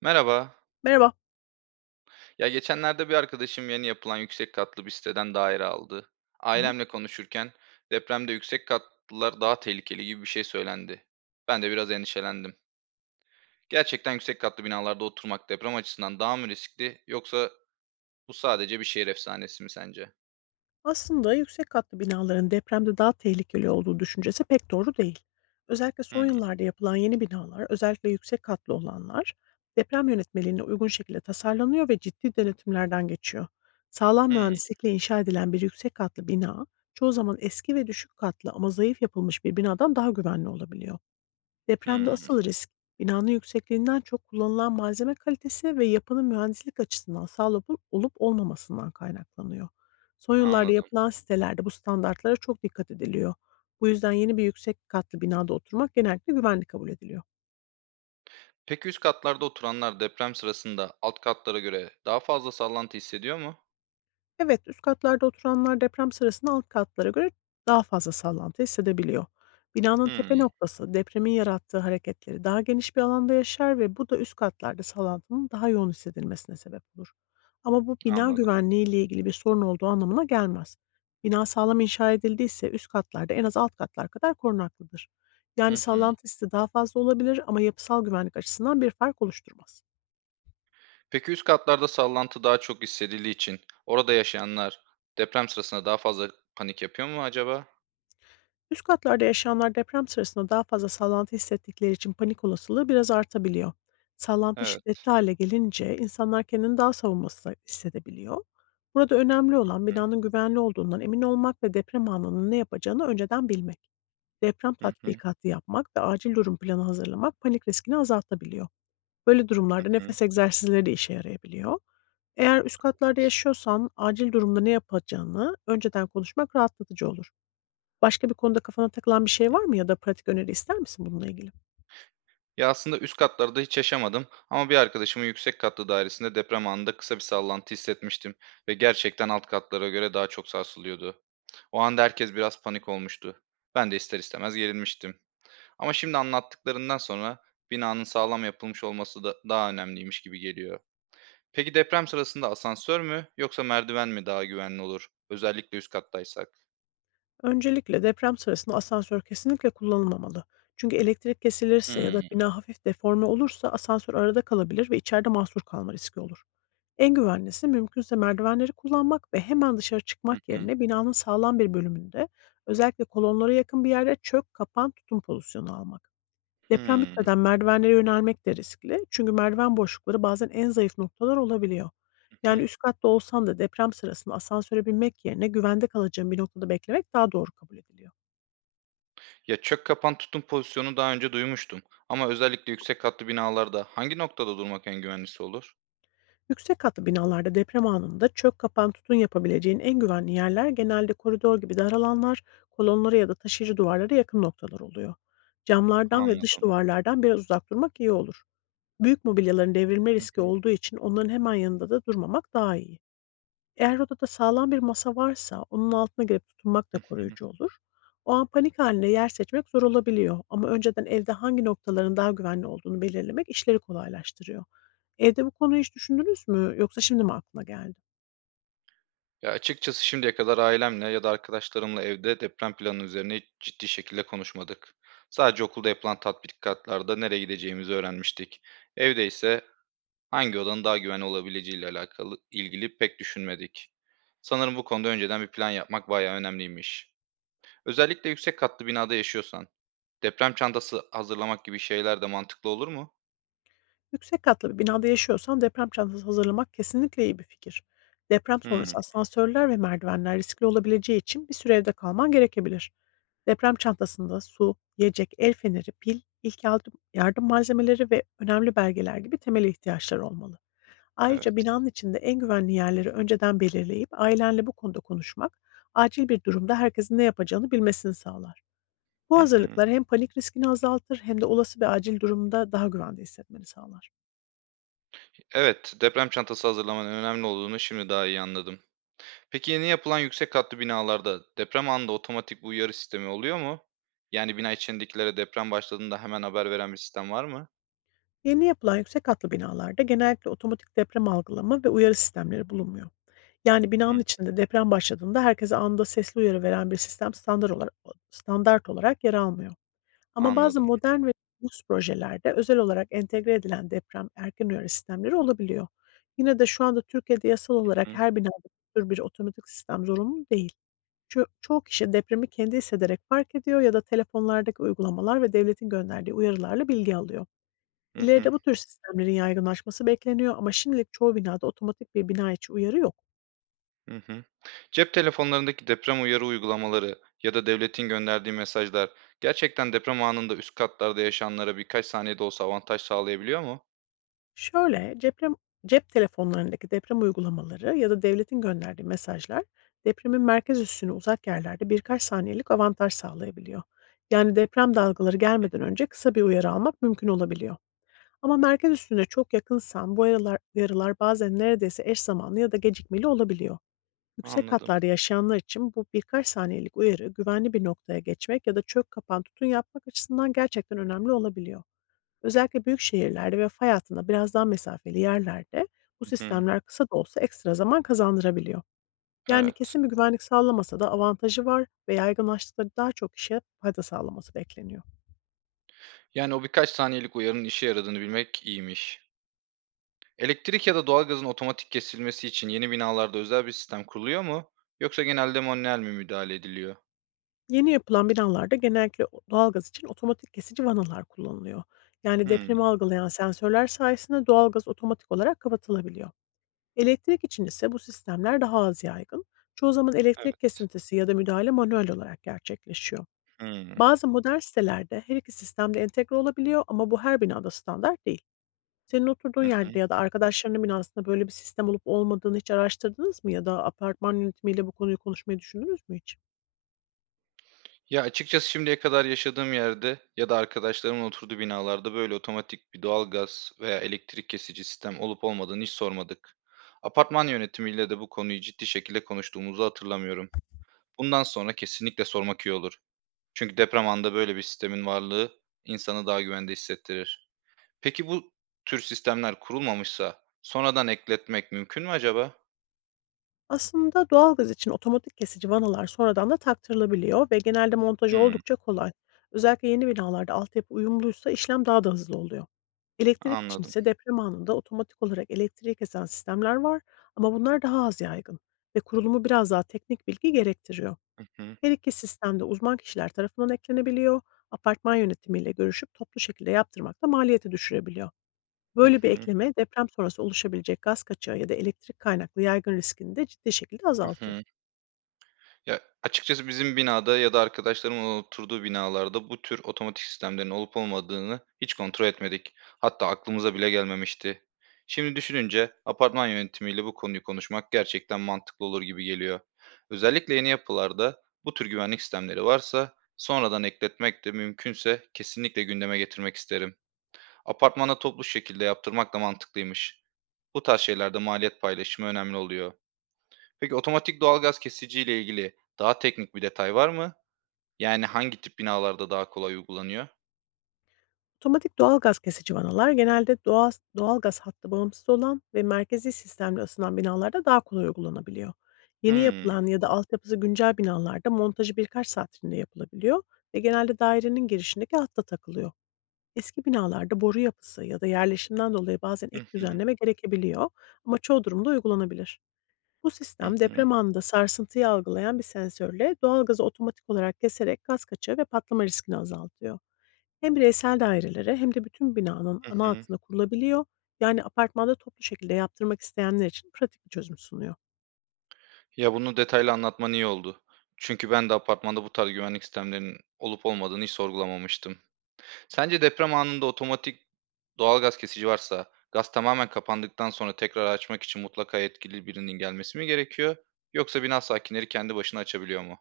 Merhaba. Merhaba. Ya geçenlerde bir arkadaşım yeni yapılan yüksek katlı bir siteden daire aldı. Hı hı. Ailemle konuşurken depremde yüksek katlılar daha tehlikeli gibi bir şey söylendi. Ben de biraz endişelendim. Gerçekten yüksek katlı binalarda oturmak deprem açısından daha mı riskli yoksa bu sadece bir şehir efsanesi mi sence? Aslında yüksek katlı binaların depremde daha tehlikeli olduğu düşüncesi pek doğru değil. Özellikle son Hmm, yıllarda yapılan yeni binalar, özellikle yüksek katlı olanlar, deprem yönetmeliğine uygun şekilde tasarlanıyor ve ciddi denetimlerden geçiyor. Sağlam hmm, mühendislikle inşa edilen bir yüksek katlı bina, çoğu zaman eski ve düşük katlı ama zayıf yapılmış bir binadan daha güvenli olabiliyor. Depremde hmm, asıl risk, binanın yüksekliğinden çok kullanılan malzeme kalitesi ve yapının mühendislik açısından sağlıklı olup olmamasından kaynaklanıyor. Son yıllarda Anladım. yapılan sitelerde bu standartlara çok dikkat ediliyor. Bu yüzden yeni bir yüksek katlı binada oturmak genellikle güvenli kabul ediliyor. Peki üst katlarda oturanlar deprem sırasında alt katlara göre daha fazla sallantı hissediyor mu? Evet, üst katlarda oturanlar deprem sırasında alt katlara göre daha fazla sallantı hissedebiliyor. Binanın tepe Hmm, noktası depremin yarattığı hareketleri daha geniş bir alanda yaşar ve bu da üst katlarda sallantının daha yoğun hissedilmesine sebep olur. Ama bu bina Anladım. güvenliği ile ilgili bir sorun olduğu anlamına gelmez. Bina sağlam inşa edildiyse üst katlarda en az alt katlar kadar korunaklıdır. Hı Yani hı. sallantı hissi daha fazla olabilir ama yapısal güvenlik açısından bir fark oluşturmaz. Peki üst katlarda sallantı daha çok hissedildiği için orada yaşayanlar deprem sırasında daha fazla panik yapıyor mu acaba? Üst katlarda yaşayanlar deprem sırasında daha fazla sallantı hissettikleri için panik olasılığı biraz artabiliyor. Sallantı Evet. şiddetli hale gelince insanlar kendini daha savunmasız hissedebiliyor. Burada önemli olan binanın güvenli olduğundan emin olmak ve deprem anının ne yapacağını önceden bilmek. Deprem Hı hı, tatbikatı yapmak ve acil durum planı hazırlamak panik riskini azaltabiliyor. Böyle durumlarda hı hı. nefes egzersizleri de işe yarayabiliyor. Eğer üst katlarda yaşıyorsan acil durumda ne yapacağını önceden konuşmak rahatlatıcı olur. Başka bir konuda kafana takılan bir şey var mı ya da pratik öneri ister misin bununla ilgili? Ya aslında üst katlarda hiç yaşamadım ama bir arkadaşımın yüksek katlı dairesinde deprem anında kısa bir sallantı hissetmiştim ve gerçekten alt katlara göre daha çok sarsılıyordu. O anda herkes biraz panik olmuştu. Ben de ister istemez gerilmiştim. Ama şimdi anlattıklarından sonra binanın sağlam yapılmış olması da daha önemliymiş gibi geliyor. Peki deprem sırasında asansör mü yoksa merdiven mi daha güvenli olur? Özellikle üst kattaysak. Öncelikle deprem sırasında asansör kesinlikle kullanılmamalı. Çünkü elektrik kesilirse ya da Hımm. bina hafif deforme olursa asansör arada kalabilir ve içeride mahsur kalma riski olur. En güvenlisi mümkünse merdivenleri kullanmak ve hemen dışarı Hı çıkmak hı. yerine binanın sağlam bir bölümünde, özellikle kolonlara yakın bir yerde, çök, kapan, tutun pozisyonu almak. Deprem Hımm. bitmeden merdivenlere yönelmek de riskli. Çünkü merdiven boşlukları bazen en zayıf noktalar olabiliyor. Hı Yani hı. üst katta olsan da deprem sırasında asansöre binmek yerine güvende kalacağın bir noktada beklemek daha doğru kabul ediliyor. Ya, çök kapan tutun pozisyonu daha önce duymuştum ama özellikle yüksek katlı binalarda hangi noktada durmak en güvenlisi olur? Yüksek katlı binalarda deprem anında çök kapan tutun yapabileceğin en güvenli yerler genelde koridor gibi dar alanlar, kolonlara ya da taşıyıcı duvarlara yakın noktalar oluyor. Camlardan ve dış Anladım. duvarlardan biraz uzak durmak iyi olur. Büyük mobilyaların devrilme Hı riski hı. olduğu için onların hemen yanında da durmamak daha iyi. Eğer odada sağlam bir masa varsa onun altına girip tutunmak da Hı hı. koruyucu olur. O an panik halinde yer seçmek zor olabiliyor ama önceden evde hangi noktaların daha güvenli olduğunu belirlemek işleri kolaylaştırıyor. Evde bu konuyu hiç düşündünüz mü yoksa şimdi mi aklına geldi? Ya, açıkçası şimdiye kadar ailemle ya da arkadaşlarımla evde deprem planı üzerine hiç ciddi şekilde konuşmadık. Sadece okulda yapılan tatbikatlarda nereye gideceğimizi öğrenmiştik. Evde ise hangi odanın daha güvenli olabileceğiyle alakalı ilgili pek düşünmedik. Sanırım bu konuda önceden bir plan yapmak bayağı önemliymiş. Özellikle yüksek katlı binada yaşıyorsan, deprem çantası hazırlamak gibi şeyler de mantıklı olur mu? Yüksek katlı bir binada yaşıyorsan deprem çantası hazırlamak kesinlikle iyi bir fikir. Deprem sonrası Hmm, asansörler ve merdivenler riskli olabileceği için bir süre evde kalman gerekebilir. Deprem çantasında su, yiyecek, el feneri, pil, ilk yardım, yardım malzemeleri ve önemli belgeler gibi temel ihtiyaçlar olmalı. Ayrıca evet. binanın içinde en güvenli yerleri önceden belirleyip ailenle bu konuda konuşmak, acil bir durumda herkesin ne yapacağını bilmesini sağlar. Bu Hı hı. hazırlıklar hem panik riskini azaltır hem de olası bir acil durumda daha güvende hissetmeni sağlar. Evet, deprem çantası hazırlamanın önemli olduğunu şimdi daha iyi anladım. Peki yeni yapılan yüksek katlı binalarda deprem anında otomatik bir uyarı sistemi oluyor mu? Yani bina içindekilere deprem başladığında hemen haber veren bir sistem var mı? Yeni yapılan yüksek katlı binalarda genellikle otomatik deprem algılama ve uyarı sistemleri bulunmuyor. Yani binanın Hı, içinde deprem başladığında herkese anında sesli uyarı veren bir sistem standart olarak yer almıyor. Ama bazı anladım. modern ve lüks projelerde özel olarak entegre edilen deprem erken uyarı sistemleri olabiliyor. Yine de şu anda Türkiye'de yasal olarak Hı her binada bu tür bir otomatik sistem zorunlu değil. Çoğu kişi depremi kendi hissederek fark ediyor ya da telefonlardaki uygulamalar ve devletin gönderdiği uyarılarla bilgi alıyor. hı hı. İleride bu tür sistemlerin yaygınlaşması bekleniyor ama şimdilik çoğu binada otomatik bir bina içi uyarı yok. Hı. Cep telefonlarındaki deprem uyarı uygulamaları ya da devletin gönderdiği mesajlar gerçekten deprem anında üst katlarda yaşayanlara birkaç saniyede olsa avantaj sağlayabiliyor mu? Şöyle, deprem, cep telefonlarındaki deprem uygulamaları ya da devletin gönderdiği mesajlar depremin merkez üssüne uzak yerlerde birkaç saniyelik avantaj sağlayabiliyor. Yani deprem dalgaları Hı gelmeden hı, önce kısa bir uyarı almak mümkün olabiliyor. Ama merkez üstüne çok yakınsan bu uyarılar bazen neredeyse eş zamanlı ya da gecikmeli olabiliyor. Yüksek anladım. katlarda yaşayanlar için bu birkaç saniyelik uyarı güvenli bir noktaya geçmek ya da çök kapan tutun yapmak açısından gerçekten önemli olabiliyor. Özellikle büyük şehirlerde ve fay hattında biraz daha mesafeli yerlerde bu Hı hı, sistemler kısa da olsa ekstra zaman kazandırabiliyor. Yani evet. kesin bir güvenlik sağlamasa da avantajı var ve yaygınlaştıkları daha çok kişiye fayda sağlaması bekleniyor. Yani o birkaç saniyelik uyarının işe yaradığını bilmek iyiymiş. Elektrik ya da doğalgazın otomatik kesilmesi için yeni binalarda özel bir sistem kuruluyor mu? Yoksa genelde manuel mi müdahale ediliyor? Yeni yapılan binalarda genellikle o doğalgaz için otomatik kesici vanalar kullanılıyor. Yani Hmm, depremi algılayan sensörler sayesinde doğalgaz otomatik olarak kapatılabiliyor. Elektrik için ise bu sistemler daha az yaygın. Çoğu zaman evet. elektrik kesintisi ya da müdahale manuel olarak gerçekleşiyor. Hmm, Bazı modern sitelerde her iki sistem de entegre olabiliyor ama bu her binada standart değil. Senin oturduğun hı hı. yerde ya da arkadaşlarının binasında böyle bir sistem olup olmadığını hiç araştırdınız mı ya da apartman yönetimiyle bu konuyu konuşmayı düşündünüz mü hiç? Ya, açıkçası şimdiye kadar yaşadığım yerde ya da arkadaşlarımın oturduğu binalarda böyle otomatik bir doğalgaz veya elektrik kesici sistem olup olmadığını hiç sormadık. Apartman yönetimiyle de bu konuyu ciddi şekilde konuştuğumuzu hatırlamıyorum. Bundan sonra kesinlikle sormak iyi olur. Çünkü deprem anında böyle bir sistemin varlığı insanı daha güvende hissettirir. Peki bu tür sistemler kurulmamışsa sonradan ekletmek mümkün mü acaba? Aslında doğalgaz için otomatik kesici vanalar sonradan da taktırılabiliyor ve genelde montajı Hımm, oldukça kolay. Özellikle yeni binalarda altyapı uyumluysa işlem daha da hızlı oluyor. Elektrik için anladım. ise deprem anında otomatik olarak elektriği kesen sistemler var ama bunlar daha az yaygın ve kurulumu biraz daha teknik bilgi gerektiriyor. Hı hı. Her iki sistemde uzman kişiler tarafından eklenebiliyor, apartman yönetimiyle görüşüp toplu şekilde yaptırmak da maliyeti düşürebiliyor. Hı Böyle bir hı. ekleme deprem sonrası oluşabilecek gaz kaçağı ya da elektrik kaynaklı yaygın riskini de ciddi şekilde Hı azaltıyor. hı. Ya, açıkçası bizim binada ya da arkadaşlarımın oturduğu binalarda bu tür otomatik sistemlerin olup olmadığını hiç kontrol etmedik. Hatta aklımıza bile gelmemişti. Şimdi düşününce apartman yönetimiyle bu konuyu konuşmak gerçekten mantıklı olur gibi geliyor. Özellikle yeni yapılarda bu tür güvenlik sistemleri varsa sonradan ekletmek de mümkünse kesinlikle gündeme getirmek isterim. Apartmana toplu şekilde yaptırmak da mantıklıymış. Bu tarz şeylerde maliyet paylaşımı önemli oluyor. Peki otomatik doğalgaz kesiciyle ilgili daha teknik bir detay var mı? Yani hangi tip binalarda daha kolay uygulanıyor? Otomatik doğalgaz kesici vanalar genelde doğalgaz hattı bağımsız olan ve merkezi sistemle ısınan binalarda daha kolay uygulanabiliyor. Yeni Hımm. yapılan ya da altyapısı güncel binalarda montajı birkaç saat içinde yapılabiliyor ve genelde dairenin girişindeki hatta takılıyor. Eski binalarda boru yapısı ya da yerleşimden dolayı bazen ek Hı hı. düzenleme gerekebiliyor ama çoğu durumda uygulanabilir. Bu Hı sistem hı. deprem anında sarsıntıyı algılayan bir sensörle doğalgazı otomatik olarak keserek gaz kaçağı ve patlama riskini azaltıyor. Hem bireysel dairelere hem de bütün binanın Hı ana hı. hattına kurulabiliyor. Yani apartmanda toplu şekilde yaptırmak isteyenler için pratik bir çözüm sunuyor. Ya, bunu detaylı anlatman iyi oldu. Çünkü ben de apartmanda bu tarz güvenlik sistemlerinin olup olmadığını hiç sorgulamamıştım. Sence deprem anında otomatik doğalgaz kesici varsa gaz tamamen kapandıktan sonra tekrar açmak için mutlaka yetkili birinin gelmesi mi gerekiyor yoksa bina sakinleri kendi başına açabiliyor mu?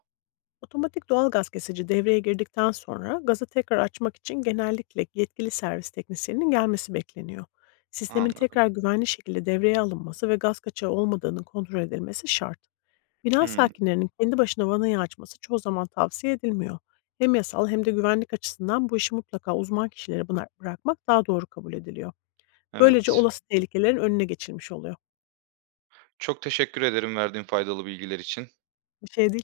Otomatik doğal gaz kesici devreye girdikten sonra gazı tekrar açmak için genellikle yetkili servis teknisyeninin gelmesi bekleniyor. Sistemin Anladım. tekrar güvenli şekilde devreye alınması ve gaz kaçağı olmadığının kontrol edilmesi şart. Bina Hımm. sakinlerinin kendi başına vanayı açması çoğu zaman tavsiye edilmiyor. Hem yasal hem de güvenlik açısından bu işi mutlaka uzman kişilere bırakmak daha doğru kabul ediliyor. Böylece Evet. olası tehlikelerin önüne geçilmiş oluyor. Çok teşekkür ederim verdiğin faydalı bilgiler için. Bir şey